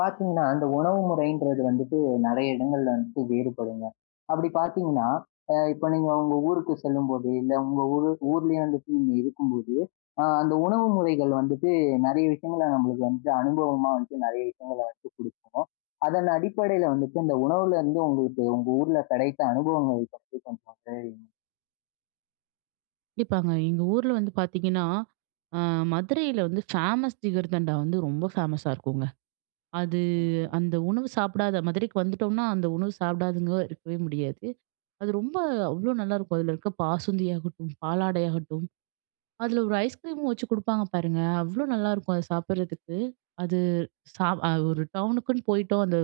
பாத்தீங்கன்னா, அந்த உணவு முறைன்றது வந்துட்டு நிறைய இடங்கள்ல வந்துட்டு வேறுபடுங்க. அப்பிடி பாத்தீங்கன்னா, அ இப்ப நீங்க உங்க ஊருக்கு செல்லும்போது, இல்ல உங்க ஊரு ஊர்லயே வந்துட்டு இருக்கும்போது, அ அந்த உணவு முறைகள் வந்துட்டு நிறைய விஷயங்கள நம்மளுக்கு வந்து அனுபவமா வந்து நிறைய விஷயங்கள வந்து குடுக்கும். அதன் அடிப்படையில வந்துட்டு இந்த உணவுல இருந்து உங்களுக்கு உங்க ஊர்ல கிடைத்த அனுபவங்கள பற்றி கொஞ்சம். [unintelligible] கண்டிப்பாங்க. எங்க ஊர்ல வந்து பார்த்தீங்கன்னா, அ மதுரையில வந்து ஃபேமஸ் ஜிகர்தண்டா வந்து ரொம்ப ஃபேமஸா இருக்குங்க. அது ம். அந்த உணவு சாப்பிடாத மதுரைக்கு வந்துட்டோம்னா, அந்த உணவு சாப்பிடாதங்க இருக்கவே முடியாது. அது ரொம்ப அவ்ளோ நல்லாயிருக்கும். அதுல இருக்க பாசுந்தியாகட்டும், பாலாடையாகட்டும், அதுல ஒரு ஐஸ் கிரீமும் வச்சு குடுப்பாங்க பாருங்க. அவ்ளோ நல்லாயிருக்கும், அத சாப்பிடுறதுக்கு. அது ச அ ஒரு டவுனுக்குன்னு போயிட்டோம், அந்த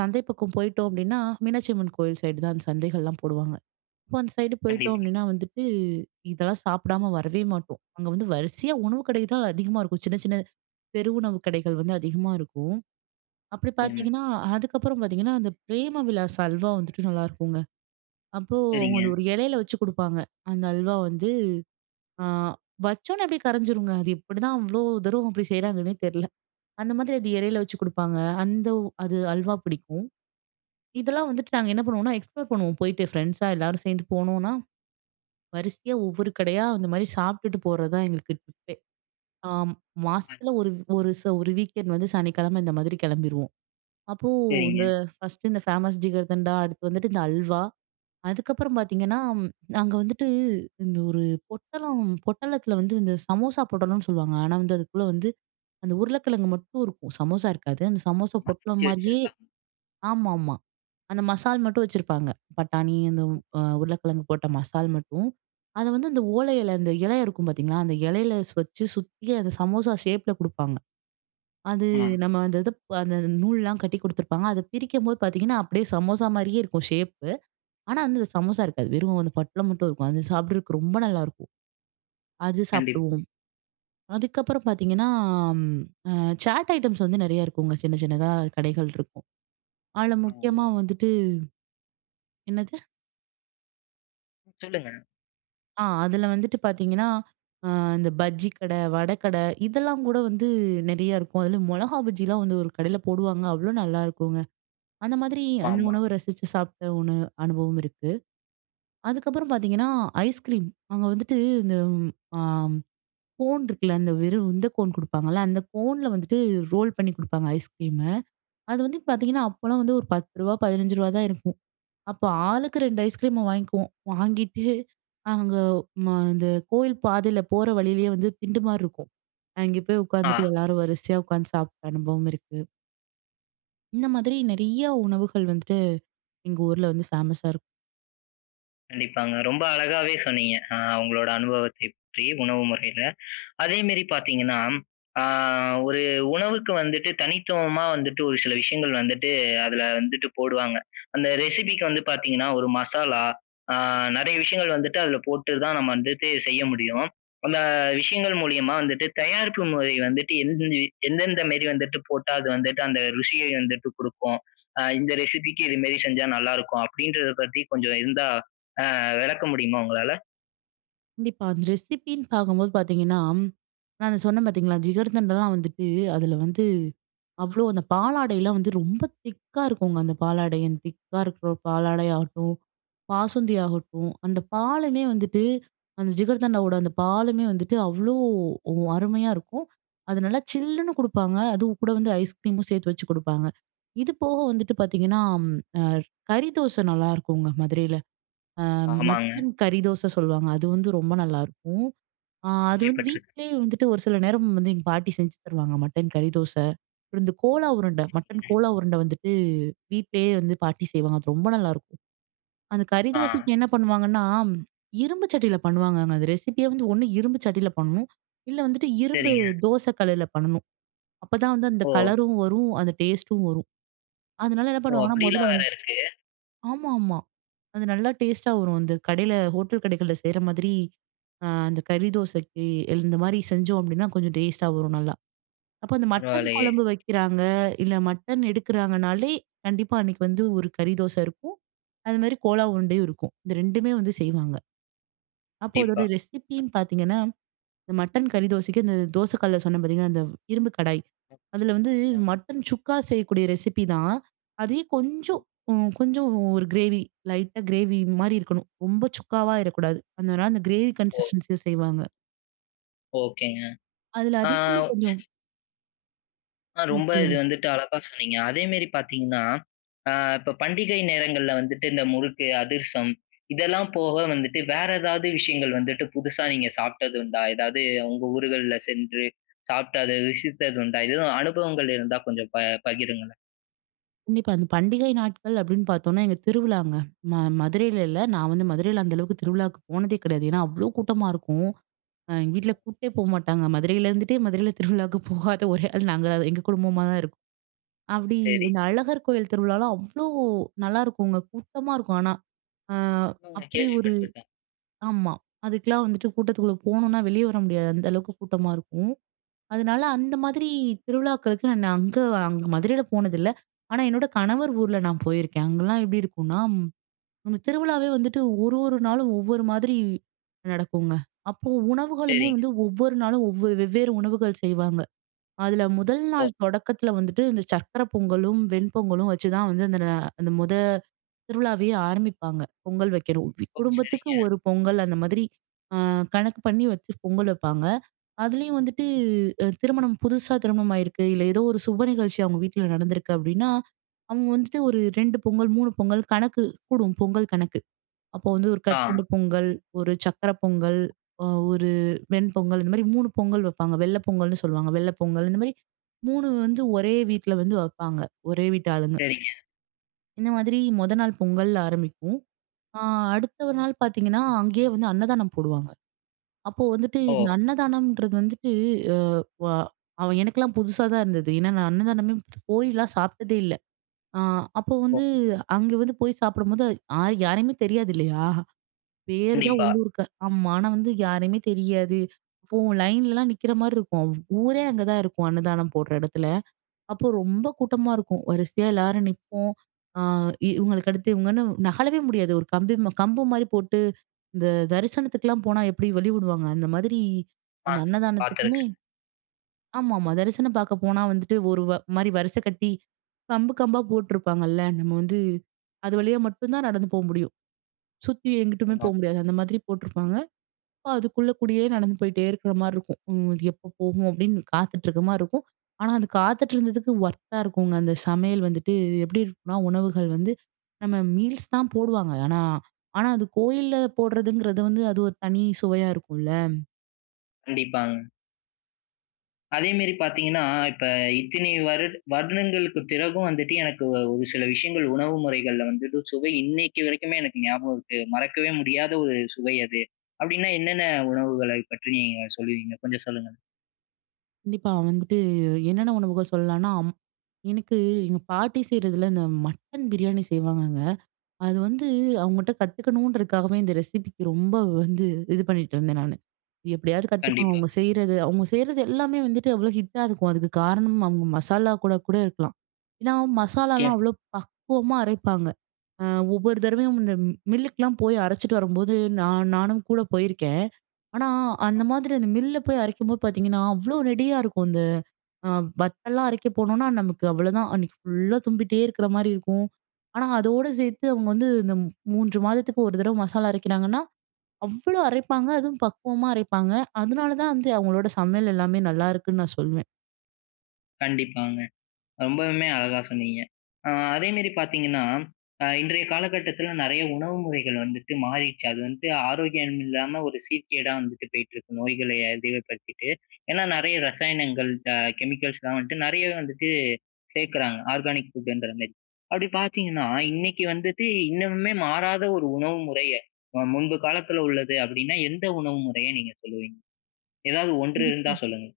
சந்தை பக்கம் போயிட்டோம் அப்பிடின்னா, மீனாட்சி அம்மன் கோவில் சைடு தான் அந்த சந்தைகள்லாம் போடுவாங்க. அப்போ அந்த சைடு போயிட்டோம் கண்டிப்பா. அப்பிடின்னா வந்துட்டு இதெல்லாம் சாப்பிடாம வரவே மாட்டோம். அங்க வந்து வரிசையா உணவு கடை தான் அதிகமா இருக்கும். சின்ன, சின்ன பெரு உணவுக் கடைகள் வந்து அதிகமா இருக்கும். அப்பிடி ம். பார்த்தீங்கன்னா, அதுக்கப்பறம் பார்த்தீங்கன்னா, அந்த பிரேம விலாஸ் அல்வா வந்துட்டு நல்லாருக்குங்க. அப்போ அவுங்க சரிங்க. அந்த ஒரு இலையில வச்சு குடுப்பாங்க. அந்த அல்வா வந்து அ வச்சவுனே அப்பிடியே கரஞ்சிருங்க. அது எப்பிடிதான் அவ்ளோ தூரம் அப்பிடி செய்றாங்கன்னே தெரியல. அந்த மாதிரி அது இலையில வச்சு குடுப்பாங்க. அந்த உ அது அல்வா பிடிக்கும். இதெல்லாம் வந்துட்டு நாங்க என்ன பண்ணுவோமன்னா, எக்ஸ்ப்ளோர் பண்ணுவோம் போயிட்டு ஃப்ரெண்ட்ஸா எல்லாரும் சேர்ந்து போனோனா, வரிசையா ஒவ்வொரு கடையா அந்தமாரி சாப்பிட்டுட்டு போறதுதான் எங்களுக்கு டிப்பே! ஆம் ம். மாசத்துல ஒரு ஒரு ச ஒரு வீக்கெண்ட் வந்து சனிக்கிழம இந்த மாதிரி கிளம்பிருவோம். அப்போ இந்த சரிங்க. 1ஸ்ட் இந்த ஃபேமஸ் ஜிகர்தண்டா, அடுத்து வந்துட்டு இந்த அல்வா, அதுக்கப்பறம் பார்த்தீங்கன்னா, அங்க வந்துட்டு இந்த ஒரு பொட்டலம் பொட்டலத்தில வந்து இந்த சமோசா பொட்டலம்னு சொல்லுவாங்க. ஆனா, வந்து அதுக்குள்ள வந்து அந்த உருளைக்கிழங்கு மட்டும் இருக்கும். சமோசா இருக்காது. அந்த சமோசா பொட்டலம் மறச்சு மாரியே வச்சிருக்காங்க. ஆமாமா அந்த மசால் மட்டும் வச்சிருப்பாங்க. பட்டாணி அந்த ம். அ சரி. உருளைக்கிழங்கு போட்ட மசால் மட்டும். அத வந்து அந்த ஓலை இல அந்த இலை இருக்கும் பார்த்தீங்களா! அந்த இலையில ஸ் வச்சு சுத்தி அந்த சமோசா ஷேப்ல கொடுப்பாங்க. அது ம். நம்ம அந்த இது ப் அந்த நூல்லாம் கட்டி குடுத்துருப்பாங்க, அத பிரிக்கும்போது பார்த்தீங்கன்னா, அப்பிடியே சமோசாமாரியே இருக்கும் ஷேப்பு. ஆனா, வந்து அந்த சமோசா இருக்காது. வெறும் அந்த பொட்டலம் மட்டும் இருக்கும். அது சாப்பிடுறதுக்கு ரொம்ப நல்லாயிருக்கும். அது கண்டிப்பா. சாப்பிடுவோம். அதுக்கப்பறம் பார்த்தீங்கன்னா, ம் அ சாட் ஐட்டம்ஸ் வந்து நிறைய இருக்குங்க. சின்ன, சின்னதா கடைகள் இருக்கும். அதுல ஆ முக்கியமாக ஆமாங்க. வந்துட்டு என்னது? சொல்லுங்க. ஆ, அதில வந்துட்டு பார்த்தீங்கன்னா, அ இந்த பஜ்ஜிக்கடை, வடக்கடை இதெல்லாங்கூட, வந்து நெறைய இருக்கும். அதில மொளகா பஜ்ஜில்லாம் வந்து ஒரு கடைல போடுவாங்க. அவ்ளோ நல்லாருக்குங்க. அந்த மாதிரி அந்த ஆமா. உணவு ரசித்து சாப்ட ஒண்ணு அனுபவம் இருக்கு. அதுக்கப்பறம் பார்த்தீங்கன்னா, ஐஸ்கிரீம். அங்க வந்துட்டு இந்த அ ம் கோன் இருக்ல, அந்த வெறும் இந்த கோன் குடுப்பாங்கல்ல. அந்த கோன்ல வந்துட்டு ரோல் பண்ணி குடுப்பாங்க ஐஸ்கிரீமு. அது வந்து பார்த்தீங்கன்னா, அப்போலாம் வந்து ஒரு ரூ. 10, ரூ. 15 தான் இருக்கும், அப்ப ஆளுக்கு 2 ஐஸ்கிரீம வாங்கிக்குவோம். வாங்கிட்டு அங்க ம இந்த கோயில் பாதைல போற வழிலயே வந்து திண்டு மாரிருக்கும். அங்க போய் உட்காந்துட்டு, ஆ. எல்லாரும் வரிசையா உட்காந்து சாப்ட்ட அனுபவம் இருக்கு. இந்த மாதிரி நெறையா உணவுகள் வந்துட்டு, எங்க ஊர்ல வந்து ஃபேமஸா இருக்கும். கண்டிப்பாங்க. ரொம்ப அழகாவே சொன்னீங்க! அ உங்களோட அனுபவத்தை பற்றி, உணவு முறையில. அதே மேரி பார்த்தீங்கன்னா, அ ஒரு உணவுக்கு வந்துட்டு, தனித்துவமா வந்துட்டு ஒரு சில விஷயங்கள் வந்துட்டு அதுல வந்துட்டு போடுவாங்க. அந்த ரெசிபிக்கு வந்து பார்த்தீங்கன்னா, ஒரு மசாலா அ நிறைய விஷயங்கள் வந்துட்டு அதில போட்டு தான் நம்ம வந்துட்டு செய்ய முடியும். அந்த விஷயங்கள் மூலியமா வந்துட்டு, தயாரிப்பு முறை வந்துட்டு [unintelligible] எந்தெந்த மேரி வந்துட்டு போட்டா அது வந்துட்டு அந்த ருசியை வந்துட்டு குடுக்கும். அ இந்த ரெசிபிக்கு இது மேரி செஞ்சா நல்லாருக்கும், அப்படின்றத பத்தி கொஞ்சம் இருந்தா, அ விளக்க முடியுமா உங்களால? கண்டிப்பா. அந்த ரெசிப்பின்னு பார்க்கும்போது பார்த்தீங்கன்னா, நான் சொன்னேன் பார்த்தீங்களா? ஜிகர்தண்டலாம் வந்துட்டு அதில வந்து அவ்வளோ அந்த பாலாடைலாம் வந்து ரொம்ப திக்கா இருக்குங்க. அந்த பாலாடை அந்த திக்கா இருக்க பாலாடை ஆகட்டும், பாசுந்தி ஆகட்டும், அந்த பாலுமே வந்துட்டு அந்த ஜிகர்தண்டாவோட அந்த பாலுமே வந்துட்டு அவ்வளோ ஒ அருமையா இருக்கும். அது நல்லா சில்லுன்னு குடுப்பாங்க, அதுவும் கூட வந்து ஐஸ்கிரீமும் சேர்த்து வச்சு கொடுப்பாங்க. இது போக வந்துட்டு பார்த்தீங்கன்னா, அ கறி தோச நல்லாருக்குங்க மதுரையில. அ ஆமாங்க. மட்டன் கறி தோச சொல்லுவாங்க. அது வந்து ரொம்ப நல்லாருக்கும். அ அது வந்து கேள்விப்பட்டிருக்கேன். வீட்டிலேயே வந்துட்டு ஒரு சில நேரம் வந்து எங்க பாட்டி செஞ்சு தருவாங்க. மட்டன் கறி தோச, அப்புறம் இந்த கோலா உருண்ட. மட்டன் சரிங்க. கோலா உருண்ட வந்துட்டு வீட்லேயே வந்து பாட்டி செய்வாங்க. அது ரொம்ப நல்லாருக்கும். அந்த கறி ஆ. தோசைக்கு என்ன பண்ணுவாங்கன்னா, இரும்பு சட்டியில பண்ணுவாங்கங்க. அந்த ரெசிப்பியே வந்து ஒரு இரும்பு சட்டியில பண்ணும். இல்ல வந்துட்டு இரும்பு சரிங்க. தோச கல்லுல பண்ணணும். அப்பதான் வந்து அந்த ஓ! கலரும் வரும், அந்த டேஸ்ட்டும் வரும். அதனால என்ன ஓ! பண்ணுவாங்கன்னா முதல்ல அப்படியெல்லாம் வேற வந்து இருக்கு. ஆமா, ஆமா. அது நல்லா டேஸ்ட்டா வரும். அந்த கடையில ஹோட்டல் கடைகள்ல செய்ற மாதிரி அ அந்த கறி தோசைக்கு இல் இந்த மாதிரி செஞ்சோம் அப்படீன்னா கொஞ்சம் டேஸ்ட்டா வரும் நல்லா. அப்போ அந்த மட்டன் பரவால்லையே! குழம்பு வைக்கிறாங்க, இல்ல மட்டன் எடுக்கிறாங்கனாலே கண்டிப்பா அன்னைக்கு வந்து ஒரு கறி தோச இருக்கும். அதுமாரி கோலா உருண்டையும் இருக்கும். இந்த ரெண்டுமே வந்து செய்வாங்க. அப்போ அதோட கண்டிப்பா. ரெசிப்பின்னு பார்த்தீங்கன்னா, இந்த மட்டன் கறி தோசைக்கு இந்த தோசக்கல்ல சொன்னேன் பார்த்தீங்களா, அந்த இரும்பு கடாய். அதில வந்து ம். மட்டன் சுக்கா செய்யக்கூடிய ரெசிப்பி தான். அதே ம். கொஞ்சம் உ கொஞ்சம் உ ஒரு கிரேவி லைட்டா கிரேவி மாரி இருக்கணும். ரொம்ப சுக்காவாயிறக்கூடாது அதனால அந்த கிரேவி ஓ! கன்சிஸ்டன்ஸில செய்வாங்க. ஓகேங்க. அதில ஆ அதிகமா கொஞ்சம் ஆ. ம். ரொம்ப இது சொல்லுங்க. வந்துட்டு அழகா சொன்னீங்க. அதேமாரி பார்த்தீங்கன்னா, அ இப்ப பண்டிகை நேரங்கள்ல வந்துட்டு இந்த முறுக்கு, அதிர்சம் இதெல்லாம் போக வந்துட்டு, வேற ஏதாவது விஷயங்கள் வந்துட்டு புதுசா நீங்க சாப்பிட்டதுண்டா? எதாவது உங்க ஊர்கள்ல சென்று சாப்பிட்டு அத ருசித்ததுண்டா? எதுவும் அனுபவங்கள் இருந்தா கொஞ்சம் ப பகிருங்களேன். கண்டிப்பா. அந்த பண்டிகை நாட்கள் அப்படீன்னு பார்த்தோம்னா, எங்க திருவிழாங்க. நா மதுரையில இல்ல. நான் வந்து மதுரையில அந்த அளவுக்கு திருவிழாக்கு போனதே கிடையாது. ஏன்னா அவ்வளோ கூட்டமா இருக்கும். அ எங்க வீட்ல கூட்டே போமாட்டாங்க. மதுரையில இருந்துட்டே மதுரையில திருவிழாக்கு போகாத ஒரே ஆள் நாங்கதான் எங்க குடும்பமா தான் இருக்கும். அது அப்படி சரி. இந்த அழகர் கோயில் திருவிழாலாம் அவ்வளோ நல்லாயிருக்குங்க. கூட்டமா இருக்கும் ஆனா. அ ம். நா அப்படி கேள்வி ஒரு பட்ருக்கேன். ஆமா. அதுக்கெல்லாம் வந்துட்டு கூட்டத்துக்குள்ள போனோம்னா வெளிய வர முடியாது. அந்த அளவுக்கு கூட்டமா இருக்கும். அதனால அந்த மாதிரி திருவிழாக்களுக்கு நான் அங்க அங் மதுரையில போனதில்ல. ஆனா என்னோட கணவர் ஊர்ல நான் போயிருக்கேன். அங்கல்லாம் எப்டி இருக்கும்னா, ம் திருவிழாவே வந்துட்டு 1 1 நாளும் ஒவ்வொரு மாதிரி நடக்குங்க. அப்போ உணவுகளுமே சரிங்க. வந்து ஒவ்வொரு நாளும் ஒவ்வ வெவ்வேறு உணவுகள் செய்வாங்க. அதில 1 ஓ! நாள் தொடக்கத்தில வந்துட்டு, இந்த சர்க்கரை பொங்கலும், வெண்பொங்கலும் வச்சுதான் வந்து, அந்த ந அந்த 1 திருவிழாவையே ஆரம்பிப்பாங்க. பொங்கல் வைக்கணும். [unintelligible] ஓ! குடும்பத்துக்கு சரிங்க. ஒரு பொங்கல் அந்த மாதிரி, அ கணக்கு பண்ணி வச்சு பொங்கல் வைப்பாங்க. அதுலேயும் வந்துட்டு, திருமணம் புதுசா திருமணம் ஆயிருக்கு, இல்ல ஏதோ ஒரு சுப நிகழ்ச்சி அவங்க வீட்ல நடந்திருக்கு அப்படீன்னா, அவங்க வந்துட்டு ஒரு 2 பொங்கல் 3 பொங்கல் கணக்கு கூடும். பொங்கல் கணக்கு. அப்போ வந்து 1 ஆ. கற்கண்டு பொங்கல், 1 சக்கரை பொங்கல், அ 1 வெண் பொங்கல் இந்த மாதிரி 3 பொங்கல் வைப்பாங்க. வெள்ள பொங்கல்னு சொல்லுவாங்க. வெள்ள பொங்கல். இந்த மாரி 3 வந்து ஒரே வீட்ல வந்து வைப்பாங்க, ஒரே வீட்டாளுங்க. சரிங்க. இந்த மாதிரி, மொத நாள் பொங்கல் ஆரம்பிக்கும். அ அடுத்த ஒரு நாள் பார்த்தீங்கன்னா, அங்கேயே வந்து அன்னதானம் போடுவாங்க. அப்போ வந்துட்டு இந்த ஓ. அன்னதானம்ன்றது வந்துட்டு எ வ அவ எனக்கெல்லாம் புதுசா தான் இருந்தது. ஏன்னா நான் அன்னதானமே போய்லாம் சாப்பிட்டதே இல்ல. அ அப்போ ஓ. வந்து அங்க வந்து போய் சாப்பிடும்போது, ஆள் யாரையுமே தெரியாது இல்லையா? பேர் தான் கண்டிப்பா. உள்ளூர்கார். ஆமா. ஆனா வந்து யாரையுமே தெரியாது. அப்போ லைன்லல்லாம் நிக்கிற மாரி இருக்கும். ஊரே அங்கதான் இருக்கும் அன்னதானம் போடுற இடத்துல. அப்போ ரொம்ப கூட்டமா இருக்கும். வரிசையா எல்லாரும் நிப்போம். அ இவுங்களுக்கு அடுத்து இவுங்கன்னு நகழவே முடியாது. ஒரு கம்பி ம கம்பு மாரி போட்டு, இந்த தரிசனத்துக்குலாம் போனா எப்படி வழி விடுவாங்க, அந்த மாதிரி ஆ. அந்த அன்னதானத்துக்குமே பாத்திருக்கேன். ஆமாமா. தரிசனம் பார்க்க போனா வந்துட்டு ஒரு வ மாரி வரிசை கட்டி, கம்பு கம்பா போட்டுருப்பாங்கல்ல, நம்ம வந்து அது வழியா மட்டும் தான் நடந்து போ முடியும். சுத்தி எங்கிட்டுமே போ ஆமா. முடியாது. அந்த மாதிரி போட்டிருப்பாங்க. அப்போ அதுக்குள்ளகூடியே நடந்து போயிட்டே இருக்கிற மாரி இருக்கும். ம் அது எப்போ போகும் அப்படீன்னு காத்துட்டிருக்க மாரி இருக்கும். ஆனால அது காத்துட்டிருந்ததுக்கு ஒர்த்தா இருக்குங்க. அந்த சமையல் வந்துட்டு எப்படி இருக்கும்னா, உணவுகள் வந்து நம்ம மீல்ஸ் தான் போடுவாங்க. ஆனா, ஆனா அது கோயில்ல போடுறதுங்கிறது வந்து அது ஒரு தனி சுவையா இருக்கும்ல. கண்டிப்பாங்க. அதேமெரி பார்த்தீங்கன்னா, இப்ப இத்தினி வருட வருடங்களுக்குப் பிறகும் வந்துட்டு, எனக்கு வ ஒரு சில விஷயங்கள் உணவு முறைகள்ல வந்துட்டு சுவை இன்னக்கி வரைக்குமே, எனக்கு ஞாபகம் இருக்கு. மறக்கவே முடியாத ஒரு சுவை அது. அப்பிடின்னா, என்னென்ன உணவுகளை பற்றி நீங்க சொல்லுவீங்க. கொஞ்சம் சொல்லுங்க. கண்டிப்பா வந்துட்டு என்னென்ன உணவுகள் சொல்லலானா, அம் எனக்கு எங்க பாட்டி செய்கிறதில இந்த மட்டன் பிரியாணி செய்வாங்கங்க, அது வந்து அவங்கட்ட கத்துக்கணுன்றதுக்காகவே இந்த ரெசிப்பிக்கு ரொம்ப வந்து இது பண்ணிட்டு இருந்தேன் நானு. எப்பிடியாவது கத்துக்கணும் கண்டிப்பா. அவுங்க செய்றது, அவுங்க செய்றது எல்லாமே வந்துட்டு அவ்ளோ ஹிட்டா இருக்கும். அதுக்கு காரணம், அவுங்க மசாலா கூட, கூட இருக்கலாம். ஏன்னா, மசாலாலாம் நிச்சயமா. அவ்ளோ பக்குவமா அரைப்பாங்க. அ ஒவ்வொரு ம். தடவையும் இந்த மில்லுக்கெல்லாம் போய் அரச்சுட்டு வரும்போது, நான் நானும் கூட போயிருக்கேன். ஆனா, அ. அந்த மாதிரி அந்த மில்ல போய் அரைக்கும்போது பார்த்தீங்கன்னா, அவ்ளோ நெடியா இருக்கும். அந்த அ வத்தல்லாம் அரைக்க போனோனா, நமக்கு அவ்ளதான். அன்னக்கி ஃபுல்லா தும்பிட்டே இருக்கிற மாரி இருக்கும். ஆனா, அதோட சேர்த்து அவுங்க வந்து இந்த 3 மாதத்துக்கு ஒரு தடவ மசாலா அரைக்கிறாங்கன்னா, அவ்ளோ அரைப்பாங்க! அதுவும் பக்குவமா அரைப்பாங்க. அதுனால தான் வந்து, அவுங்களோட சமையல் எல்லாமே நல்லாயிருக்குன்னு நான் சொல்வேன். கண்டிப்பாங்க. ரொம்பவுமே அழகா சொன்னீங்க. அ அதேமாரி பார்த்தீங்கன்னா, அ இன்றைய காலகட்டத்தில நிறைய உணவு முறைகள் வந்துட்டு மாறிருச்சு. அது வந்து ஆரோக்கியம் இல்லாம ஒரு சீர்கேடா வந்துட்டு போயிட்டுருக்கு. நோய்கள அதிகப்படுத்திட்டு. ஏன்னா, நெறைய ரசாயனங்கள் அ கெமிக்கல்ஸ்லாம் வந்துட்டு, நெறையவே வந்துட்டு சேர்க்குறாங்க. ஆர்கானிக் ஃபுட்டுன்றமாரி. அப்பிடி பார்த்தீங்கன்னா, இன்னைக்கி வந்துட்டு இன்னமுமே மாறாத ஒரு உணவு முறைய அ முன்பு காலத்தில உள்ளது அப்பிடின்னா, எந்த உணவு முறைய நீங்க சொல்லுவீங்க? எதாவது 1 இருந்தா கண்டிப்பா. சொல்லுங்க.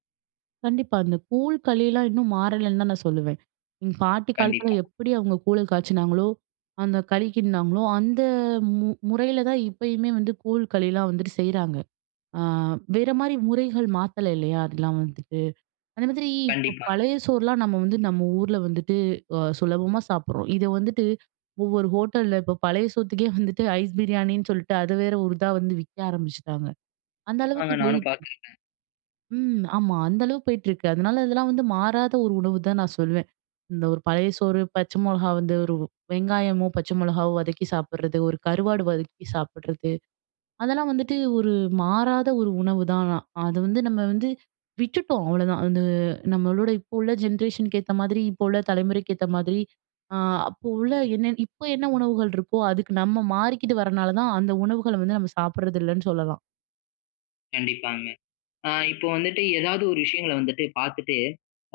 கண்டிப்பா. அந்த கூழ், களில்லாம் இன்னும் மாறலன்னு தான் நான் சொல்லுவேன். எங்க பாட்டி காலத்தில கண்டிப்பா. எப்பிடி அவுங்க கூழ காய்ச்சினாங்களோ, அந்த களிக்கிண்ட்னாங்களோ, அந்த மு முறையில தான் இப்பயுமே வந்து கூழ், களில்லாம் வந்துட்டு செய்றாங்க. ஆ வேறமாரி முறைகள் மாத்தல இல்லையா, அதுக்கெல்லாம் வந்துட்டு. அந்த மாதிரி இப்ப கண்டிப்பா. பழைய சோறுலாம் நம்ம வந்து நம்ம ஊர்ல வந்துட்டு, அ சுலபமா சாப்பிடுறோம். இத வந்துட்டு ஒவ்வொரு ஹோட்டல்ல இப்ப பழைய சோத்த்துக்கே வந்துட்டு ஐஸ் பிரியாணின்னு சொல்ட்டு, அது வேற ஒரு இதா வந்து விக்க ஆரம்பிச்சுட்டாங்க. அந்த அளவுக்கு ஆங்க நானும் போயிடுச்சு. பார்த்திருக்கேன். ம். ஆமா. அந்த அளவுக்கு போயிட்டுருக்கு. அதனால இதெல்லாம் வந்து மாறாத ஒரு உணவுதான் நான் சொல்வேன். இந்த ஒரு பழைய சோறு, பச்ச மொளகா வந்து ஒரு வெங்காயமோ! பச்சை மிளகாவோ! வதக்கி சாப்பிட்றது, ஒரு கருவாடு வதக்கி சாப்பிட்றது, அதெல்லாம் வந்துட்டு ஒரு மாறாத ஒரு உணவுதான் ஆனா. அது வந்து நம்ம வந்து விட்டுட்டோம் அவ்வளதான். அது நம்மளோட இப்போ உள்ள ஜென்ரேஷனுக்கு ஏத்த மாதிரி இப்ப உள்ள தலைமுறைக்கு ஏத்த மாதிரி, அ அப்போ உள்ள என்ன இப்போ என்ன உணவுகள் இருக்கோ, அதுக்கு நம்ம மாறிக்கிட்டு வரனாலதான், அந்த உணவுகள வந்து நம்ம சாப்பிடுறது இல்லன்னு சொல்லலாம். கண்டிப்பாங்க. அ இப்போ வந்துட்டு ஏதாவது ஒரு விஷயங்களை வந்துட்டு பார்த்துட்டு,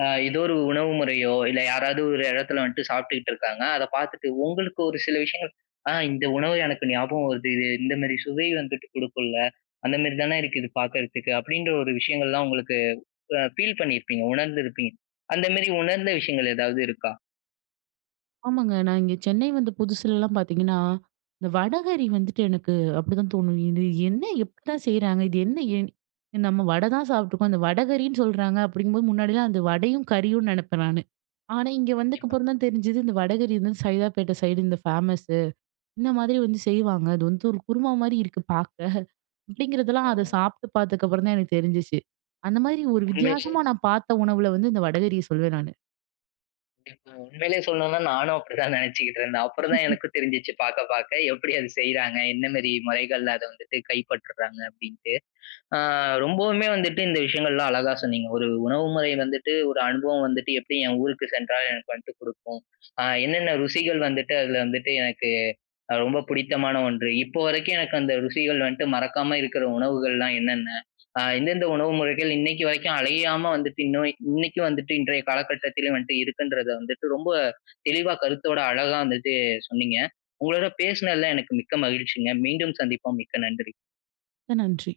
அ ஏதோ ஒரு உணவு முறையோ இல்லை, யாராவது ஒரு இடத்தில வந்துட்டு சாப்பிட்டுகிட்டு இருக்காங்க. அத பார்த்துட்டு உங்களுக்கு ஒரு சில விஷயங்கள் "அ இந்த உணவு எனக்கு ஞாபகம் வருது. இது இந்த மேரி சுவை வந்துட்டு குடுக்கும்ல. அந்த மேரி தானே இருக்கு பார்க்குறத்துக்கு" அப்படின்ற ஒரு விஷயங்கள்லாம் உங்களுக்கு உ அ ஃபீல் பண்ணியிருப்பீங்க உணர்ந்திருப்பீங்க அந்த மாரி உணர்ந்த விஷயங்கள் ஏதாவது இருக்கா? ஆமாங்க. நான் இங்க சென்னை வந்த புதுசுலலாம் பார்த்தீங்கன்னா, இந்த வடகறி வந்துட்டு எனக்கு, அப்படிதான் தோணும். இது என்ன எப்படிதான் செய்றாங்க. இது என்ன எ நம்ம வடை தான் சாப்பிட்டுருக்கோம். அந்த வடகறின்னு சொல்றாங்க. அப்படிங்கும்போது, முன்னாடிலாம் அந்த வடையும், கறியும் நினைப்பேன் நானு. ஆனா இங்க கண்டிப்பா. வந்ததுக்கப்புறம் தான் தெரிஞ்சது. இந்த வடகரி வந்து, சைதாப்பேட்டை சைடு இந்த ஃபேமஸு. இந்த மாதிரி வந்து செய்வாங்க. அது வந்து ஒரு குருமா மாரி இருக்கு பாக்க. அப்படிங்கிறதெல்லாம் அதை ஆமாங்க. சாப்பிட்டு பார்த்ததுக்கப்புறம் தான் எனக்கு தெரிஞ்சுச்சு. அந்த மாரி ஒரு உண்மையிலே. வித்தியாசமா நான் பாத்த உணவுல வந்து இந்த வடகரியை சொல்வேன் நானு. கண்டிப்பாங்க. உண்மையிலே சொல்லனுன்னா நானும் அப்படிதான் நினைச்சுக்கிட்டு இருந்தேன். அப்புறம் தான் எனக்கு தெரிஞ்சுச்சு. பாக்க பாக்க எப்படி அத செய்றாக, என்ன மாரி முறைகள்ல அத வந்துட்டு கைப்பற்றுறாங்க அப்படின்னுட்டு. அ ரொம்பவுமே வந்துட்டு இந்த விஷயங்கள்லாம் அழகா சொன்னிங்க. ஒரு உணவு முறை வந்துட்டு, ஒரு அனுபவம் வந்துட்டு, எப்படி என் ஊருக்கு சென்றால் எனக்கு வந்துட்டு குடுக்கும். அ என்னென்ன ருசிகள் வந்துட்டு அதில வந்துட்டு எனக்கு அ ரொம்ப பிடித்தமான 1. இப்போ வரைக்கும் எனக்கு அந்த ருசிகள் வந்துட்டு மறக்காம இருக்கிற உணவுகள்லாம் என்னென்ன. அ எந்தெந்த உணவு முறைகள் இன்னைக்கு வரைக்கும் அழியாம வந்துட்டு, இன்னும் இன்னைக்கும் வந்துட்டு, இன்றைய காலக்கட்டத்திலும் வந்துட்டு இருக்குன்றத வந்துட்டு, ரொம்ப தெளிவாக கருத்தோட அழகா வந்துட்டு சொன்னீங்க. உங்களோட பேசினதில எனக்கு மிக்க மகிழ்ச்சிங்க. மீண்டும் சந்திப்போம். மிக்க நன்றி. மிக்க நன்றி.